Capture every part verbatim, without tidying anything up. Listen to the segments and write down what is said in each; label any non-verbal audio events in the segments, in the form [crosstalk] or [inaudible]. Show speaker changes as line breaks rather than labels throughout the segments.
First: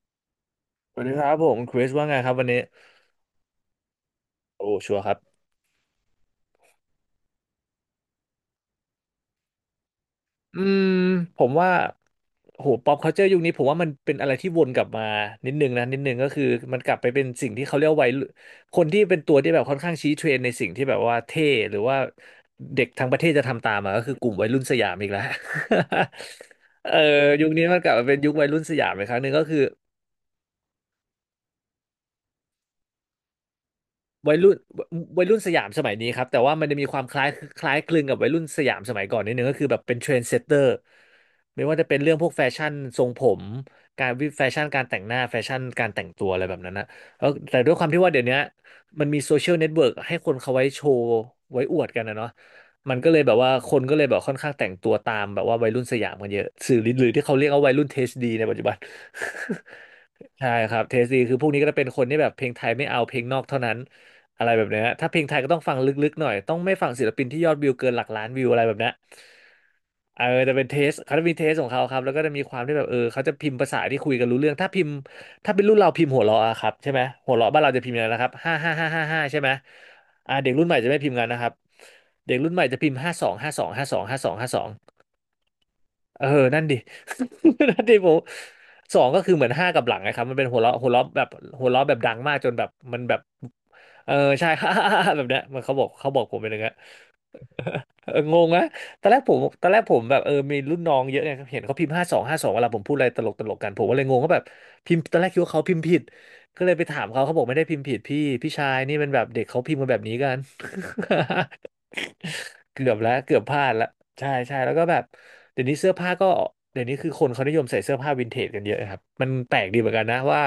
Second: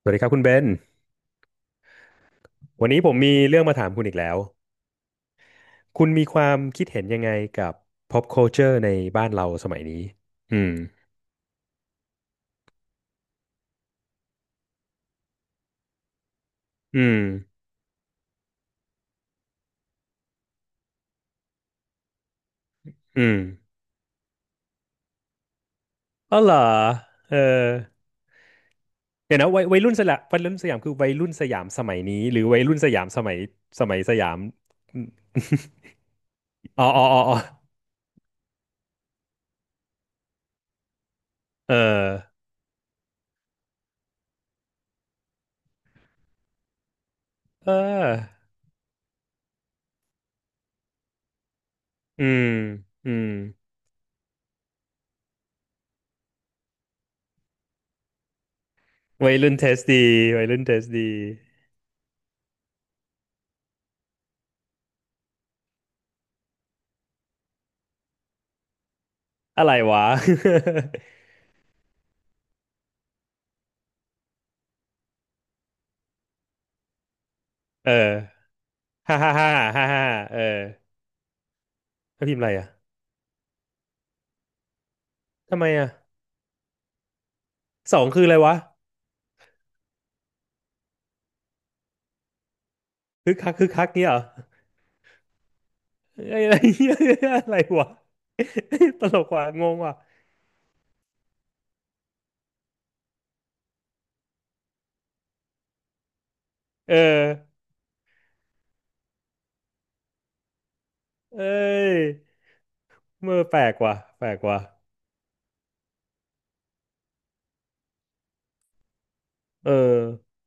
สวัสดีครับคุณเบน
สวัสดีครับผมคริสว่าไงครับวันนี้
วันนี้ผมมีเรื่องมาถามคุณอีกแล้ว
โอ้ชัวร์ครับ
คุณมีความคิดเห็นยังไงกับ pop culture ในบ้านเราสมัยนี้อื
อื
ม
มผมว่าโหป๊อปคัลเจอร์ยุคนี้ผมว่ามันเป็นอะไรที่วนกลับมานิดนึงนะนิดนึงก็คือมันกลับ
อื
ไป
ม
เป็นสิ่งที่เขาเรียกว่าวัยรุ่นคนที่เป็นตัวที่แบบค่อนข้างชี้เทรนด์ในสิ่งที่แบบว่าเท่หรือว่าเด็กทั้งประ
อื
เทศจะทำตา
ม
มอ่ะก็คือกลุ่มวัยรุ่นสยามอีกแล้ว
อ๋อเหรอ
[laughs] เออ
เออ
ยุคนี้มันกลับมาเป็นยุควัยรุ่นสยามอีกครั้งหนึ่ง
เดี๋ยว
ก็
นะ
คือ
วัยวัยรุ่นสยามวัยรุ่นสยามคือวัยรุ่นสยามสมัยนี้หรือวัยรุ่นสยามสมัยสมัยสยา
วัย
ม
รุ่นวัยวัยรุ่นสยามสมัยนี้ครับแต่ว่ามันจะ
[laughs] อ๋อ
มีค
อ๋
วา
อ
มค
อ๋อ
ล้าย
อ๋อ
คล้ายคลึงกับวัยรุ่นสยามสมัยก่อนนิดนึงก็คือแบบเป็นเทรนด์เซตเตอร์ไม่
เออ
ว่าจะเป็นเรื่องพวกแฟชั่นทรงผมการวิแฟชั่นการแต่งหน้าแฟชั่นการแต่งตัวอะไรแบบนั้นนะแล้วแต่ด้
เออ
วยความที่ว่าเดี๋ยวนี้มันมีโซเชียลเน็ตเวิร์กให้คนเขาไว้โชว์ไว้อวดกันนะ
อื
เนาะ
ม
มันก็
อื
เลย
ม
แบบว่าคนก็เลยแบบค่อนข้างแต่งตัวตามแบบว่าวัยรุ่นสยามกันเยอะสื่อหรือที่เขาเรียกว่าวัยรุ่นเทสดีในปัจจุบัน
วัยรุ่นเทสดีวัย
ใช่
รุ่นเท
ครับ
ส
เทส
ดี
ดีคือพวกนี้ก็จะเป็นคนที่แบบเพลงไทยไม่เอาเพลงนอกเท่านั้นอะไรแบบเนี้ยถ้าเพลงไทยก็ต้องฟังลึกๆหน่อยต้องไม่ฟังศิลปินที่ยอดวิวเกินหลักล้านวิวอะไรแบบเนี้ย
อะไรวะ
เออจะเป็นเทสเขาจะมีเทสของเขาครับแล้วก็จะมีความที่แบบเออเขาจะพิมพ์ภาษาที่คุยกันรู้เรื่องถ้าพิมพ์ถ้าเป็นรุ่นเราพิมพ์หัวเราะอะครับใช่ไหมหัวเราะบ้านเราจะ
[laughs]
พิมพ์อะไร
เออ
นะครับห้าห้าห้าห้า
ฮ่า
ห้า
ฮ่า
ใช่ไห
ฮ่า
ม
ฮ่าฮ่า
อ่า
เออ
เด็กรุ่นใหม่จะไม่พิมพ์กันนะครับ
ถ้า
เด็
พิม
ก
พ์อะ
รุ่
ไร
นใหม่
อ่ะ
จะพิมพ์ห้าสองห้าสองห้าสองห้าสองห้าสอง
ทำไมอ่ะ
เออ นั่นดิ [laughs] นั่นดิ
สอ
ผ
ง
ม
คืออะไรวะ
สองก็คือเหมือนห้ากับหลังนะครับมันเป็นหัวเราะหัวเราะแบบหัวเราะแบบดังมากจนแบบมันแบบ
คึกคักคึกคักเนี่ย
เอ
เห
อ
รอ
ใช่ [laughs] แบบเนี้ยมันเขาบอกเขาบอกผ
ไอ้
ม
ย
เป็
อะ
นอ
ไร
ย่างเงี้ย
เหี้ยอะไรวะ
เอองงนะ
[laughs]
ต
ต
อนแร
ล
กผ
ก
ม
ว่ะ
ต
ง
อนแร
ง
กผ
ว่ะ
มแบบเออมีรุ่นน้องเยอะไงเห็นเขาพิมพ์ห้าสองห้าสองเวลาผมพูดอะไรตลกตลกกันผมก็เลยงงว่าแบบพิมพ์ตอนแรกคิดว่าเขาพิมพ์ผิดก็เลยไป
เออ
ถามเขาเขาบอกไม่ได้พิมพ์ผิดพี่พี่ชายนี่มันแบบเด็กเขาพิมพ์กันแบบนี้กัน
เอ้
[laughs]
ย
เกือบแล้วเกื
เมื่
อ
อ
บพ
แปล
ลาด
ก
ละ
ว่ะแป
ใช่
ลก
ใช่
ว่ะ
แล้วก็แบบเดี๋ยวนี้เสื้อผ้าก็เดี๋ยวนี้คือคนเขานิยมใส่เสื้อผ้าวินเทจกันเยอะครับมันแปลก
เออ
ดีเหมือนกันนะว่า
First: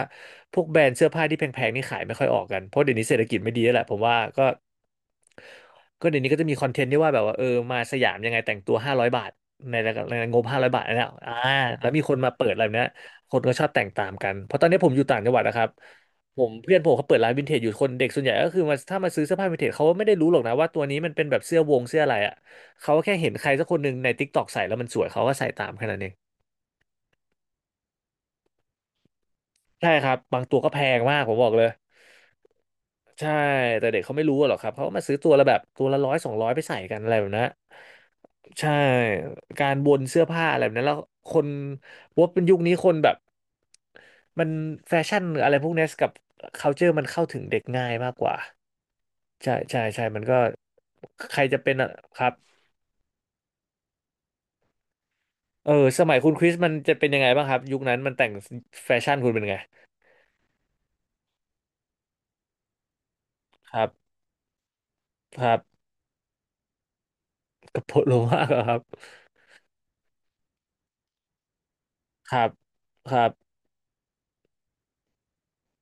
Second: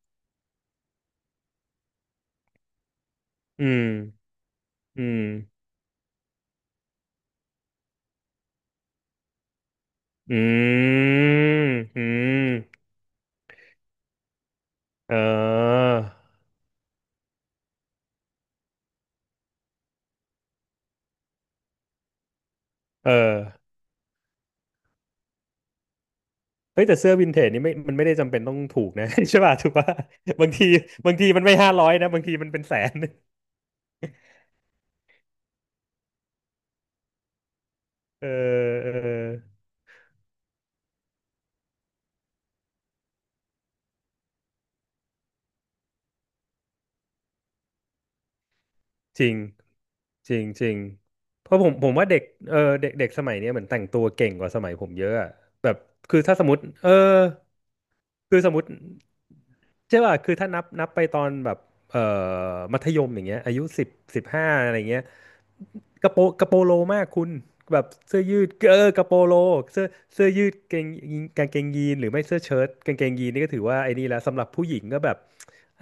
พวกแบรนด์เสื้อผ้าที่แพงๆนี่ขายไม่ค่อยออกกันเพราะเดี๋ยวนี้เศรษฐกิจไม่ดี
อื
แล้วแห
ม
ละผมว่าก็
อืม
ก็เดี๋ยวนี้ก็จะมีคอนเทนต์ที่ว่าแบบว่าเออมาสยามยังไงแต่งตัวห้าร้อยบาทในระดับใน
อื
งบห้าร้อยบาทนนะอ่า
ม
แล้ว
อื
มีคนมาเปิดอะไรแบบ
ม
เนี้ยคนก็ชอบแต่งตามกันเพราะตอนนี้ผมอยู่
เอ
ต่างจังหวัดนะครับ
อ
ผมเพื่อนผมเขาเปิดร้านวินเทจอยู่คนเด็กส่วนใหญ่ก็คือมาถ้ามาซื้อเสื้อผ้าวินเทจเขาไม่ได้รู้หรอกนะว่าตัวนี้มันเป็นแบบเสื้อวงเสื้ออะไรอ่ะเขา
เออ
แค่เห็นใครสักคนหนึ่งใน TikTok ใส่แล้วมันสวยเขาก็ใส่ตามแค่นั้นเอง
เฮ้ยแต่เสื้อวินเทจนี่ไม่มันไม่ได้จำเป็นต้องถูกนะ [laughs] ใช่ป่ะถูกป่ะ
ใช่ครับบาง
บาง
ตัว
ที
ก็แพง
บาง
มาก
ที
ผม
มัน
บอก
ไม่
เลย
ห้าร้อยนะบางทีมันเป็นแสน [laughs]
ใช่แต่เด็กเขาไม่รู้หรอกครับเขาก็มาซื้อตัวละแบบตัวละร้อยสองร้อยไปใส่กันอะไรแบบนั้น
เออ
ใช่
เออ
การวนเสื้อผ้าอะไรแบบนั้นแล้วคนว่าเป็นยุคนี้คนแบบมันแฟชั่นหรืออะไรพวกนี้กับ culture มันเข้าถึงเด็กง่ายมากกว่า
จริง
ใช่ใช่ใช่มัน
จ
ก็
ริงจริง
ใคร
เพ
จะ
ราะผ
เป็
ม
น
ผ
อะ
มว่าเด็
ค
ก
รับ
เออเด็กเด็กสมัยเนี้ยเหมือนแต่งตัวเก่งกว่าสมัยผมเยอะอะ
เอ
แบ
อ
บ
สมัย
คือ
คุณ
ถ้า
ค
สม
ริ
ม
ส
ติ
มัน
เออ
จะเป็นยังไงบ้างครับยุคนั้นมันแต่ง
คือสมมติ
แฟชั่นคุณเป็นไง
ใช่ป่ะคือถ้านับนับไปตอนแบบเอ่อมัธยมอย่างเงี้ยอายุ
ครั
สิบ
บ
สิบห้าอะไรเงี้ย
ครับ
กระโปกระโปโลมากคุณ
ก
แบ
ระ
บ
โปรงโล
เสื้อยื
มาก
ด
เหรอค
เอ
รับ
อกระโปโลเสื้อเสื้อยืดเกงกางเกงยีนหรือไม่
ค
เสื้
รั
อ
บ
เชิ้ตกางเก
ค
ง
รั
ยีนนี่ก็
บ
ถือว่าไอ้นี่แล้วสำหรับผู้หญิงก็แบบ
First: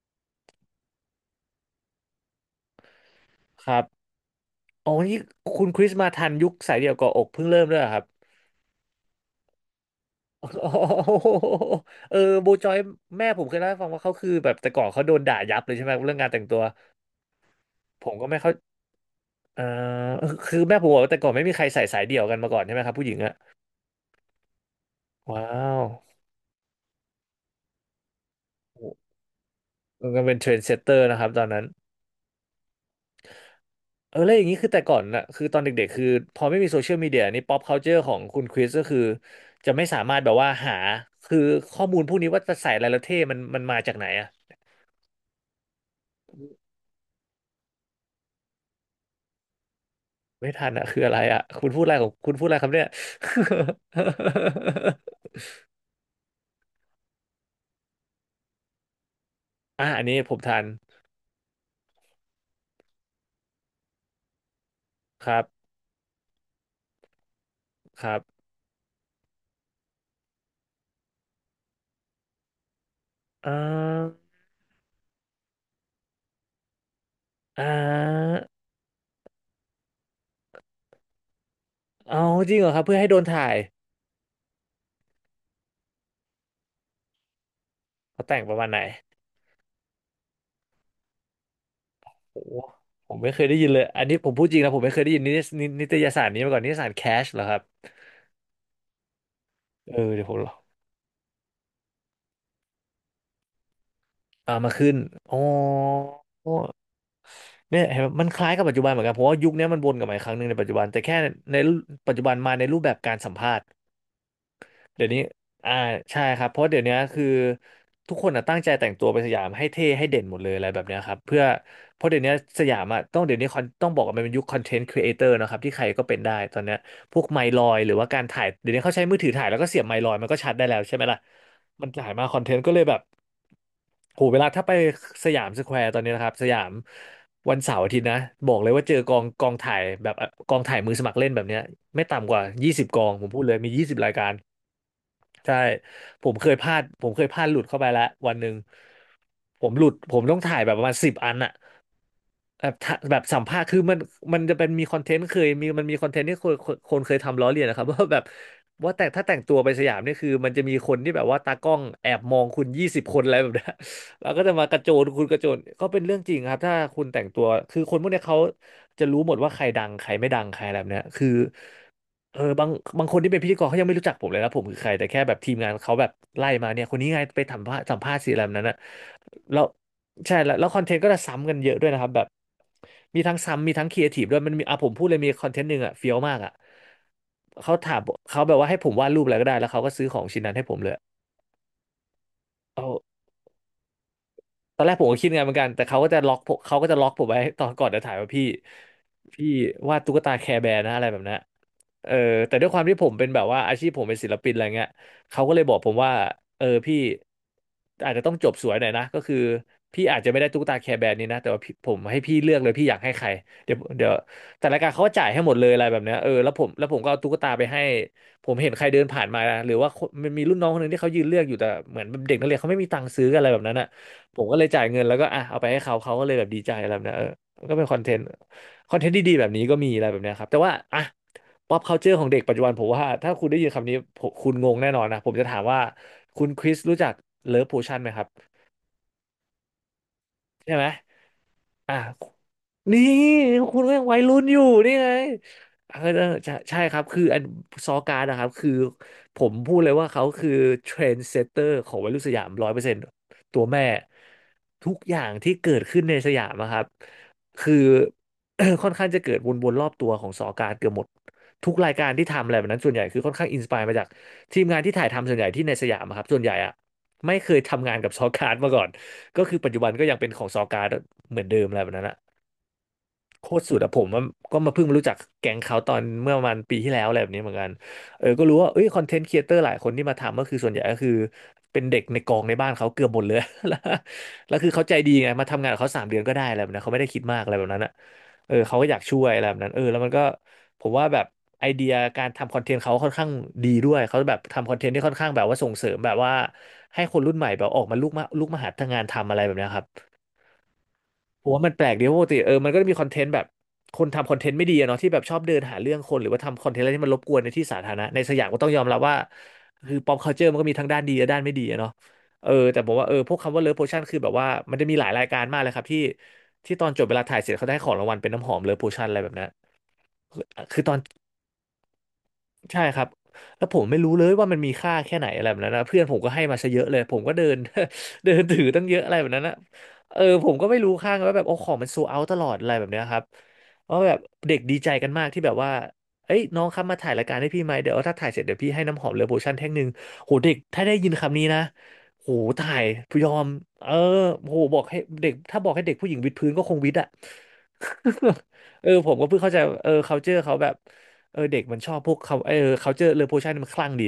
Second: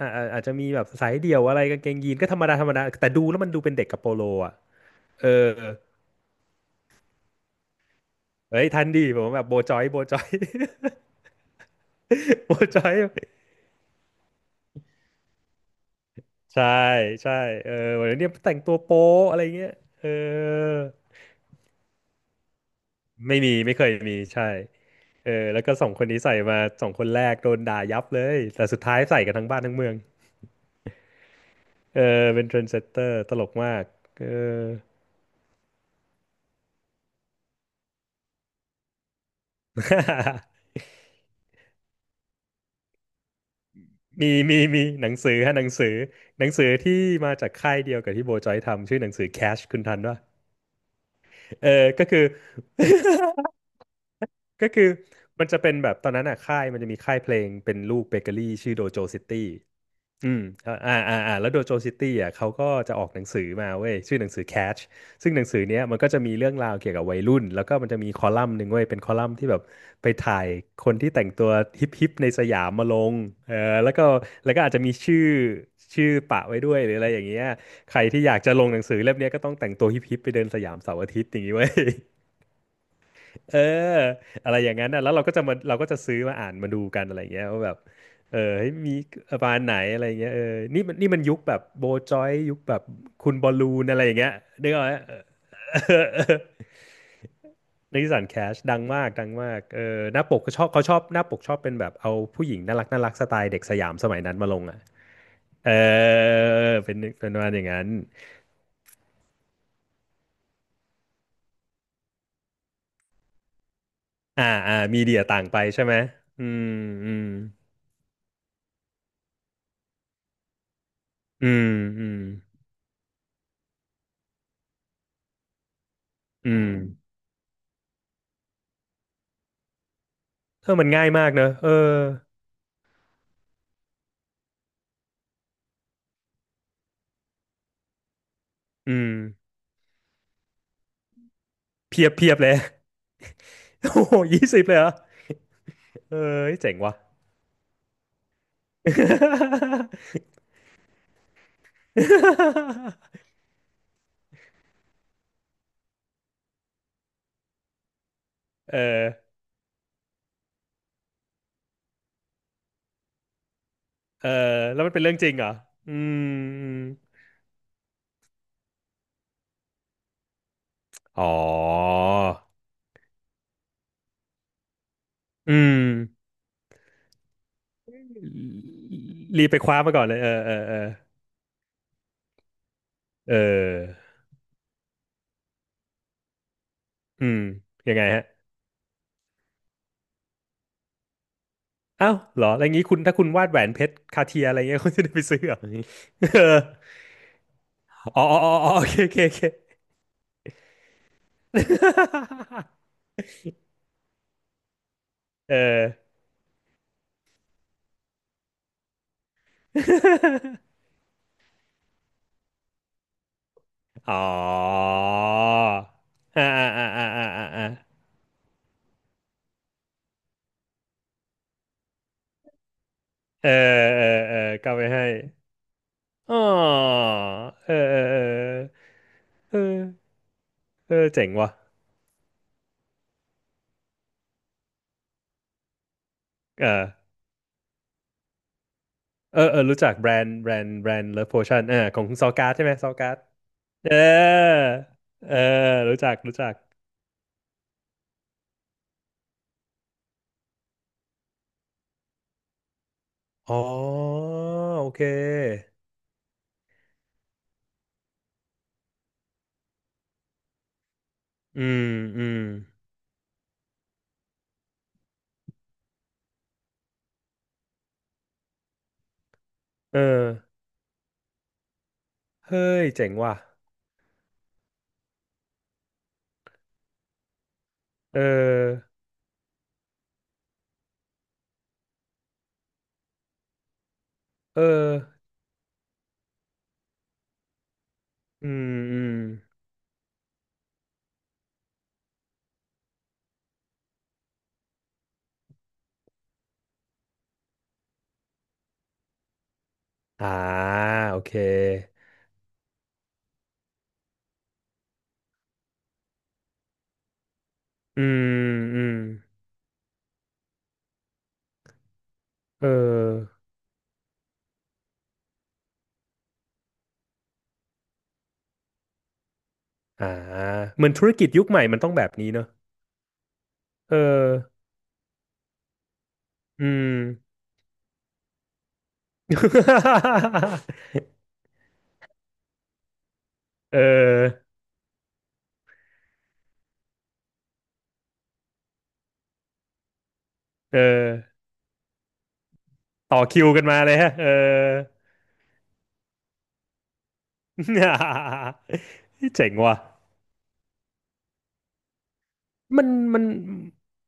อ่าอาอาจจะมีแบบสายเดี่ยวอะไรกางเกงยีนก็ธรรมดาธรรมดาแต่ดูแล้วมันดู
ค
เป็น
รั
เด็กกระ
บ
โปโลอ่ะ
อ๋อนี่
เออ
คุณคริสมาทันยุคสายเดี่ยวเกาะอกเพิ่งเริ่มด้วยเหรอครับ
เฮ้ยทันดีผมแบบโบจอยโบจอย
โอโห
[laughs]
[laughs] เออโบ
โบ
จอย
จอย [laughs]
แม่ผมเคยเล่าให้ฟังว่าเขาคือแบบแต่ก่อนเขาโดนด่ายับเลยใช่ไหมเรื่องการแต่งตัว
ใช่ใช่เออ
ผ
วัน
มก็
นี้
ไม่เข้า
แต่งตัวโป๊อะไร
เออ
เงี้ยเออ
คือแม่ผมบอกว่าแต่ก่อนไม่มีใครใส่สายเดี่ยวกันมาก่อนใช่ไหมครับผู้หญิงอะ
ไม่มีไม่เคยมีใช่เออ
ว้า
แล้วก็สองคนนี้ใส่มาสองคนแรกโดนด่ายับเลยแต่สุด
ว
ท้ายใส่กันทั้งบ้านทั้งเมือง
มันก็เป็นเทรนด์เซตเตอร์นะครับตอนนั้น
เออเป็นเทรนด์เซตเตอร์ตลกมาก
เออ
เอ
แล้วอย่างนี้
อ
คือแต่ก่อนน่ะคือตอนเด็กๆคือพอไม่มีโซเชียลมีเดียนี่ป๊อปคัลเจอร์ของคุณคริสก็คือจะไม่สา
[laughs]
มารถแบบว่าหาคือข้อมูลพวกนี้ว่าจะใส่อะไรแล้วเท่มันมันมาจากไหนอะ
มีมีมีหนังสือฮะหนังสือหนังสือที่มาจากค่ายเดียวกับที่โบจอยทำชื่อหนังสือ Cash คุณทันป่ะ
ไม่ทันอะคืออะไรอะ
เอ
คุ
อ
ณพูดอะไรข
ก็
อง
คือ
คุณพูดอะไรครับเนี่ย
[laughs] ก็คือ
[laughs]
มันจะเป็นแบบตอนนั้นอ่ะค่ายมันจะมีค่ายเพลงเป็นลูกเบเกอรี่ชื่อโดโจซิตี้
อ่ะอันนี้ผ
อื
ม
ม
ทัน
อ่าอ่าอ่าอ่าแล้วโดโจซิตี้อ่ะเขาก็จะออกหนังสือมาเว้ยชื่อหนังสือ Catch
ค
ซึ่ง
รั
หนังสือ
บ
เนี้ยมันก็จะมีเรื่องราวเกี่ยวกับวัยรุ่นแล้วก็มันจะ
ค
มี
รั
ค
บ
อลัมน์หนึ่งเว้ยเป็นคอลัมน์ที่แบบไปถ่ายคนที่แต่งตัวฮิปฮิปในสยามมาลง
อ่
เออแล้วก็
า
แล้วก็อาจจะมีชื่อชื่อปะไว้ด้วยหรืออะไรอย่างเงี้ย
อ่า
ใครที่อยากจะลงหนังสือเล่มเนี้ยก็ต้องแต่งตัวฮิปฮิปไปเดินสยามเสาร์อาทิตย์อย่างงี้เว้ย
เอาจริงเหรอครับเพื่อให้โดนถ่าย
เอออะไรอย่างนั้นนะแล้วเราก็จะมาเราก็จะซื้อมาอ่านมาดูกันอะไรอย่างเงี้ยว่าแบบ
เขา
เอ
แต่
อ
งประมาณ
เฮ้ย
ไหน
มีประมาณไหนอะไรอย่างเงี้ยเออนี่มันนี่มันยุคแบบโบจอย
โอ้โห
ยุคแบบ
ผม
คุ
ไม่
ณ
เค
บ
ย
อ
ได้
ลลู
ยินเลย
นอะ
อั
ไร
น
อ
นี้
ย่าง
ผ
เงี้ย
มพูดจริง
นึ
นะ
ก
ผ
อ
ม
อกไห
ไม่
ม
เคยได้
เออ
ยินนิสนินิ
เอ
ต
อ
ย
เอ
สาร
อ
นี้มาก่อนนิตยสา
[laughs]
รแคชเหรอครับ
นิสสันแคชดังมากดังมากเอ
เอ
อ
อ
ห
เดี๋
น้า
ยวผ
ป
ม
ก
ลอ
ก็
ง
ชอบเขาชอบหน้าปกชอบเป็นแบบเอาผู้หญิงน่ารักน่ารักสไตล์เด็กสยามสมัยนั้นมา
เอา
ลง
มา
อ่ะ
ขึ้นอ๋อ
เออเป็นเป็นประมาณอย่าง
เนี่
นั้
ย
น
เห็นไหมมันคล้ายกับปัจจุบันเหมือนกันเพราะว่ายุคนี้มันวนกลับมาอีกครั้งหนึ่งในปัจจุบันแต่แค่ในปัจจุบันมาในรูปแบบการสัมภาษณ์
อ่าอ่ามี
เดี๋ยว
เดี
นี้
ยต่างไป
อ่า
ใช่ไหม
ใช่ค
อื
รับเพ
ม
ราะเดี๋ยวนี้
อืม
คือทุกคนอะตั้งใจแต่งตัวไปสยามให้เท่ให้เด่นหมดเลยอะไรแบบเนี้ยครับเพื่อ
อืม
เพ
อื
ราะเดี๋
ม
ยวนี้สยามอ่ะต้องเดี๋ยวนี้คอนต้องบอกว่ามันเป็นยุคคอนเทนต์ครีเอเตอร์นะครับที่ใครก็เป็นได้
อื
ตอน
ม
เนี้ยพวกไมค์ลอยหรือว่าการถ่ายเดี๋ยวนี้เขาใช้มือถือถ่ายแล้วก็เสียบไมค์ลอยมันก็ชัดได้
เธอ
แล้ว
มัน
ใช่ไหม
ง่าย
ล่ะ
มากเนอะเออ
มันถ่ายมาคอนเทนต์ก็เลยแบบโหเวลาถ้าไปสยามสแควร์ตอนนี้นะครับสยามวันเสาร์อาทิตย์นะบอกเลยว่า
อื
เจอ
ม
กองกองถ่ายแบบกองถ่ายมือสมัครเล่นแบบเนี้ยไม่
เพียบเพี
ต่ำก
ยบ
ว่า
เลย
ยี่สิบกองผมพูดเลยมี
[laughs]
ยี่สิบ
โอ้
ราย
โห
การ
ยี่สิบเลยเหรอ
ใช่
เอ
ผม
อ
เคยพ
เจ๋
ลา
ง
ด
ว่ะ
ผมเคยพลาดหลุดเข้าไปแล้ววันหนึ่งผมหลุดผมต้องถ่ายแบบประมาณสิบอันอะ แบบถ้าแบบ
[laughs]
สัมภาษณ์คือมันมันจะเป็นมีคอนเทนต์เคยมีมันมีคอนเทนต์ที่คนคนคนเคยทำล้อเลียนนะครับ [laughs] ว่าแบบ
เอ
ว่าแต่ถ้า
อ
แต่งตัวไปสยามเนี่ยคือมันจะมีคนที่แบบว่าตากล้องแอบมองคุณยี่สิบคนอะไรแบบเนี้ย [laughs]
เอ
แล้
อ
วก็จะมาก
แล้
ระ
ว
โจ
มันเป็น
น
เรื่อง
คุณ
จริ
ก
ง
ระ
เหร
โจ
อ
นก็
อื
เป็นเรื่องจริงครับถ้า
ม
คุณแต่งตัวคือคนพวกเนี้ยเขาจะรู้หมดว่าใครดังใครไม่ดังใครอะไรแบบเนี้ยคือ
อ๋อ
เออบางบางคนที่เป็นพิธีกรเขายังไม่รู้จักผมเลยนะผมคือใครแต่แค่แบบที
อื
มงาน
ม
เขาแบบไล่มาเนี่ยคนนี้ไงไปสัมภาษณ์สัมภาษณ์สิอะไรแบบนั้นนะ
รีบไป
แล้ว
คว้ามาก่อนเลยเออ
ใช่
เอ
แล้ว
อ
แล้ว
เอ
ค
อ
อนเทนต์ก็จะซ้ำกันเยอะด้วยนะครับแบบมี
เอ
ทั้งซ้ำมีทั้งครี
อ
เอทีฟด้วยมันมีอ่ะผมพูดเลยมีคอนเทนต์หนึ่งอ่ะเฟี้ยวมากอ่ะ
อืม
เขา
ยั
ถา
ง
ม
ไงฮะ
เขาแบบว่าให้ผมวาดรูปอะไรก็ได้แล้วเขาก็ซื้อของชิ้นนั้นให้ผมเลย
อ้าวเหรออะไร
เอา
งี้คุณถ้าคุณวาดแหวนเพชรคาเทียอะไรเงี้
ตอ
ย
น
[laughs] คุ
แร
ณ
กผ
จะ
ม
ได้
ก็
ไป
คิด
ซื้อ
ไงานเห
เห
มื
ร
อ
อ
นกันแต่เขาก็จะล็อ
เอ
ก
อ
ผมเขาก็จะล็อกผมไว้ตอนก่อนจะถ่าย
อ๋อ
ว่า
อ๋อ
พี่
อ๋อโอเคโอเคโอเค
พี่
[laughs]
วาดตุ๊กตาแคร์แบร์นะอะไรแบบนั้นเออแต่ด้วยความที่ผมเป็นแบบว่าอาชีพผมเป็นศิลปินอะไรเงี้ยเขาก็
เอ
เลยบอกผมว่า
อ
เออพี่อาจจะต้องจบสวยหน่อยนะก็คือพี่อาจจะไม่ได้ตุ๊ก
[laughs]
ตาแคร์แบร์นี้นะแต่ว่าพี่ผมให้พี่เลือกเลยพี่อยากให้ใครเดี๋ยวเดี๋ยว
อ๋อ
แต่รายการเขาก็จ่ายให้หมดเลยอะไรแบบเนี้ยเออ
อ่า
แล้วผ
อ่า
ม
อ่า
แล้วผมก็เอา
อ่า
ตุ๊ก
อ่าอ่า
ตาไป
อ่า
ให้ผมเห็นใครเดินผ่านมาหรือว่าคนมันมีรุ่นน้องคนหนึ่งที่เขายืนเลือกอยู่แต่เหมือนเด็กนักเรียนเขาไม่มีตังค์ซื้อกันอะ
เอ
ไร
อ
แบบนั้นอ่ะ
เออเออ
ผมก็เลย
ก็
จ่า
ไป
ยเงิ
ให้
นแล้วก็อ่ะเอาไปให้เขาเขาก็เล
อ๋
ย
อ
แบบดีใจอะไรแบบเนี้ยเออมัน
เอ
ก็
อ
เป็นค
เอ
อน
อ
เท
เอ
นต์
อ
คอนเทนต์ดีๆแบบ
เอ
นี้ก็
อ
มีอะไรแบบเนี้ยครับแต่ว่า
เอ
อ่ะ
อเจ๋งว่ะ
pop culture ของเด็กปัจจุบันผมว่าถ้าคุณได้ยินคำนี้ผมคุณงงแน่นอนนะผมจะถามว่าคุณค
เอ
ริส
อ
รู้จักเลิฟโพชั่นไหมครับ
เออเออรู้จักแบรนด์แบรน
ใช่
ด์
ไหม
แบรนด์เลิฟโพชั่นเออ
อ่ะ
ของซอการ์ดใช่ไหมซอ
นี่
การ์ด
คุณ
เอ
ก็
อ
ยังวัยรุ่นอยู่นี่ไง
เออ
เออ
รู้จัก
เออ
รู้จั
ใช่
ก
ใช่ครับคืออันซอการ์ดนะครับคือผมพูดเลยว่าเขาคือเทรนด์เซตเตอร์ของวัยรุ่นสยามร้อยเปอร์เซ็นต์ตั
อ๋อ
วแม่
โอ
ทุก
เ
อย่างที่
ค
เกิดขึ้นในสยามอะครับคือ [clears throat] ค่อนข้างจะเกิดวนๆรอบตัวของซอการ์ดเกือบหมด
อื
ทุก
ม
รายการ
อื
ที่
ม
ทำอะไรแบบนั้นส่วนใหญ่คือค่อนข้างอินสปายมาจากทีมงานที่ถ่ายทำส่วนใหญ่ที่ในสยามอะครับส่วนใหญ่อะไม่เคยทำงานกับซอการ์ดมาก่อน ก็คือปัจจุบัน
เออ
ก็ยังเป็นของซอการ์ดเหมือนเดิมอะไรแบบนั้นอะ
เฮ้ยเจ๋งว่ะ
โคตรสุดอะผมว่าก็มาเพิ่งมารู้จักแก๊งเขาตอนเมื่อประมาณปีที่แล้วอะไรแบบนี้เหมือนกัน
เอ
เออก็รู้ว่าเอ้
อ
ยคอนเทนต์ครีเอเตอร์หลายคนที่มาทำก็คือส่วนใหญ่ก็คือเป็นเด็กในกองในบ้านเขาเกือบหมดเลย [laughs] แล้วแล้ว
เออ
คือเขาใจดีไงมาทำงานกับเขาสามเดือนก็ได้อะไรแบบนั้นเขาไม่ได้คิดมากอะไรแบบนั้นอะ
อื
เออเขา
ม
ก็อ
อื
ยาก
ม
ช่วยอะไรแบบนั้นเออแล้วมันก็ผมว่าแบบไอเดียการทำคอนเทนต์เขาค่อนข้างดีด้วยเขาแบบทำคอนเทนต์ที่ค่อนข้างแบบว่าส่งเสริมแบบว่าให้คนรุ่นใหม่แบบออกมาลุกมาลุกมาหาทำงานทำอะไรแบบเนี้ยครับ
อ่าโอเค
ผมว่ามันแปลกดีเพราะปกติเออมันก็จะมีคอนเทนต์แบบคนทำคอนเทนต์ไม่ดีอะเนาะที่แบบชอบเดินหาเรื่องคนหรือว่าทำคอนเทนต์อะไรที่มันรบกวนในที่สาธาร
อื
ณะใน
ม
สยามก็ต้องย
อื
อม
ม
รับว่าคือ pop culture มันก็มีทั้งด้านดีและด้านไม่ดีอะเนาะเออ
เ
แต่ผมว่าเออพ
ออ
วกคำว่า love potion คือแบบว่ามันจะมีหลายรายการมากเลยครับที่ที่ตอนจบเวลาถ่ายเสร็จเขาได้ของรางวัลเป็นน้ำหอม love potion อะไรแบบนั้น
อ่า
คือคือ
เหมือ
ต
น
อน
ธุรกิจยุคใหม่มันต้องแบบนี้เนอะ
ใช่ครับแล้วผม
เอ
ไม่รู้เลยว่ามัน
อ
มีค่าแค่ไหนอะไรแบบนั้นนะเพื่อนผมก็ให้มา
อื
ซะเยอะเล
ม
ยผมก็เดิน [laughs] เดินถือตั้งเยอะอะไรแบบนั้นนะเออผมก็ไม่รู้
[laughs]
ค่าไงว่าแบบโอ้ของมันโซเอาตลอดอะไรแบบเนี้ยครับ
เ
เพราะแบบ
ออ
เด็กดีใจกันมากที่แบบว่าเอ้ยน้องครับมาถ่ายรายการให้พี่ไหมเดี๋ยวถ้าถ่ายเสร็จเดี๋ยวพี่ให้น้ำหอมเลอโพชั่นแท่งหนึ่งโหเด็ก
เอ
ถ้าได้ยิน
อ
คำนี้นะโหถ่าย
ต่อ
ยอ
คิ
ม
วกันมา
เอ
เล
อ
ยฮะเอ
โห
อ
บอกให้เด็กถ้าบอกให้เด็กผู้หญิงวิดพื้นก็คงวิดอะ [laughs] เออผมก็
[laughs]
เพิ่ง
เจ๋
เข้า
ง
ใจ
ว่ะ
เออ culture เขาแบบ เออเด็กมันชอบพวกเขาเออ
มัน
เขาเจอ
มั
เร o
น
โพชั่นมันคลั่งดี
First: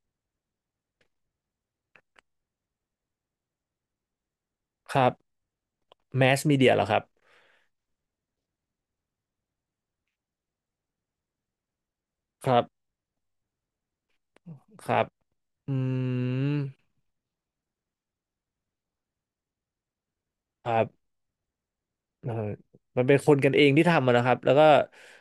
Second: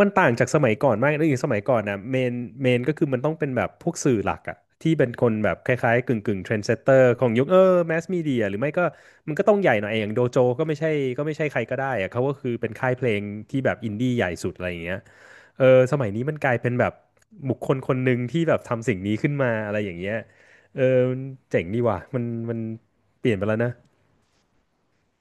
มันต่างจากสมัยก่อนมากเลยอย่างสมัยก่อนนะเมนเมนก็คือมันต้องเป็นแบบพวกสื่อหลักอะที่
ครั
เป็น
บ
คนแบบคล้ายๆกึ่ง
แม
กึ่
ส
งเทร
มี
น
เดี
ด์เซ
ยเห
ต
รอ
เต
ค
อ
รับ
ร์ของยุคเออแมสมีเดียหรือไม่ก็มันก็ต้องใหญ่หน่อยอย่างโดโจก็ไม่ใช่ก็ไม่ใช่ใครก็ได้อะเขาก็
ค
คือ
รั
เป็น
บ
ค่ายเพลงที่แบบอินดี้ใหญ่สุดอะไรอย่าง
ค
เงี้ย
รับ
เออ
อื
สมัยนี้มันกลา
ม
ยเป็นแบบบุคคลคนหนึ่งที่แบบทำสิ่งนี้ขึ้นมาอะไรอย่างเงี้ย
ครั
เออ
บ
มันเจ๋งดีว่ะมัน
เออ
มัน
มันเป็น
เป
ค
ลี่ย
น
นไป
กัน
แล้ว
เอง
นะ
ที่ทำมันนะครับแล้วก็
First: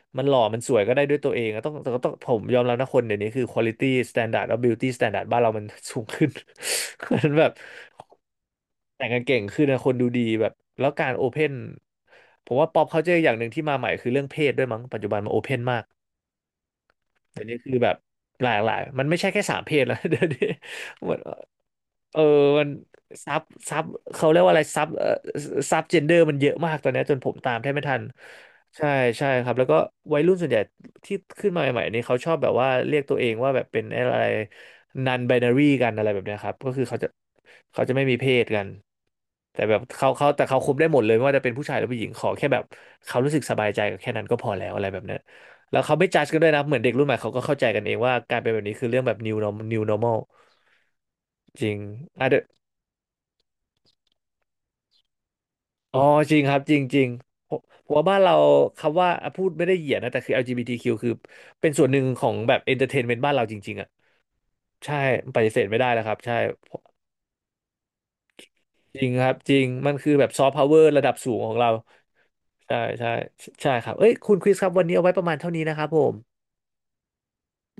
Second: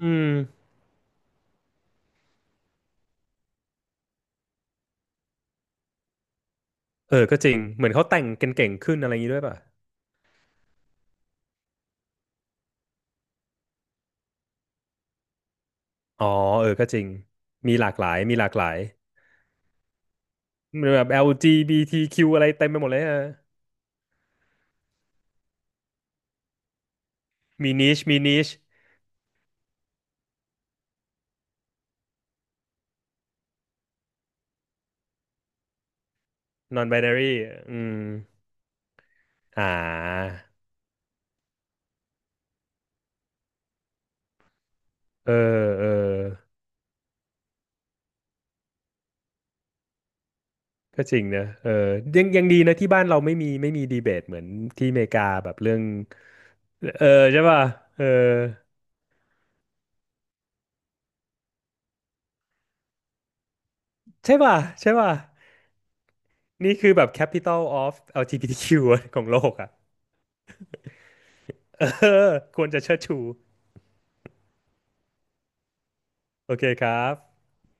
อื
มันห
ม
ล่อมันสวยก็ได้ด้วยตัวเองอะต้องแต่ก็ต้องผมยอมรับนะคนเดี๋ยวนี้คือ quality standard แล้ว beauty standard บ้านเรามันสูงขึ้น [laughs] เพ
เออ
ราะฉะนัน
ก็
แบ
จ
บ
ริงเหมือนเขาแต่งกันเก่งขึ้น
แต่
อะ
ง
ไรอ
กั
ย่า
น
งงี้ด้
เก่
ว
ง
ยป่ะ
ขึ้นนะคนดูดีแบบแล้วการโอเพนผมว่าป๊อปเขาเจออย่างหนึ่งที่มาใหม่คือเรื่องเพศด้วยมั้งปัจจุบันมันโอเพนมาก
อ๋อเออก็จริง
เดี๋ยวนี้คื
มี
อ
ห
แบ
ลา
บ
กหลายมีห
ห
ลา
ลา
ก
ก
ห
ห
ลา
ลา
ย
ยมันไม่ใช่แค่สามเพศแล้ว [laughs] เดี๋ยวนี้
มีแบ
ห
บ
มด เออ
แอล จี บี ที คิว อลจีบีทีคิวอะไร
มั
เต็
น
มไปหมดเลยอะ
ซับซับเขาเรียกว่าอะไรซับเอ่อซับเจนเดอร์มันเยอะมากตอนเนี้ยจนผมตามแท
มี
บไม่ทั
niche
น
มี niche
ใช่ใช่ครับแล้วก็วัยรุ่นส่วนใหญ่ที่ขึ้นมาใหม่ๆนี่เขาชอบแบบว่าเรียกตัวเองว่าแบบเป็นอะไรนันไบนารีกันอะไรแบบเนี้ยครับก็คือ
non
เขาจะ
binary อื
เขาจะ
ม
ไม่มีเพศกันแต่
อ่า
แบบเขาเขาแต่เขาคุมได้หมดเลยไม่ว่าจะเป็นผู้ชายหรือผู้หญิงขอแค่แบบเขารู้สึกสบายใจกับแค่นั้นก็พอแล้วอะไรแบบเนี้ย
เออ
แล้ว
เออ
เขาไม่จัดกันด้วยนะเหมือนเด็กรุ่นใหม่เขาก็เข้าใจกันเองว่าการเป็นแบบนี้คือเรื่องแบบ new norm- new normal
ก็จริงนะ
จ
เอ
ริง
อยั
อ่ะ
ง
เดย
ยั
ว
งดีนะที่บ้านเราไม่มีไม่มีดีเบตเหมือนที่อเมริกาแบบเรื่อง
อ๋อจริงครับ จริงจริ
เออ
ง
ใช่
ผม
ป่ะ
ผม
เออ
ว่าบ้านเราคำว่าอ่ะพูดไม่ได้เหยียดนะ แต่คือ แอล จี บี ที คิว ควคือเป็นส่วนหนึ่งของแบบเอนเตอร์เทนเมนต์บ้านเราจริงๆอ่ะ
ใช่ป่ะใช่
ใช่
ป่ะ
ปฏิเสธไม่ได้แล้วครับ ใช่
นี่คือแบบ capital of แอล จี บี ที คิว
จริง
ข
ค
อง
รับ
โล
จ
ก
ริง
อ่ะ
มันคือแบบซอฟต์พาวเวอร์ระดับสูงของเรา
เออควร
ใช่
จะเชิด
ใช่
ชู
ใช่ครับเอ้ยคุณคริสครับ วันนี้เอาไว้ประมาณเท่านี้นะครับผม
โอเคครับ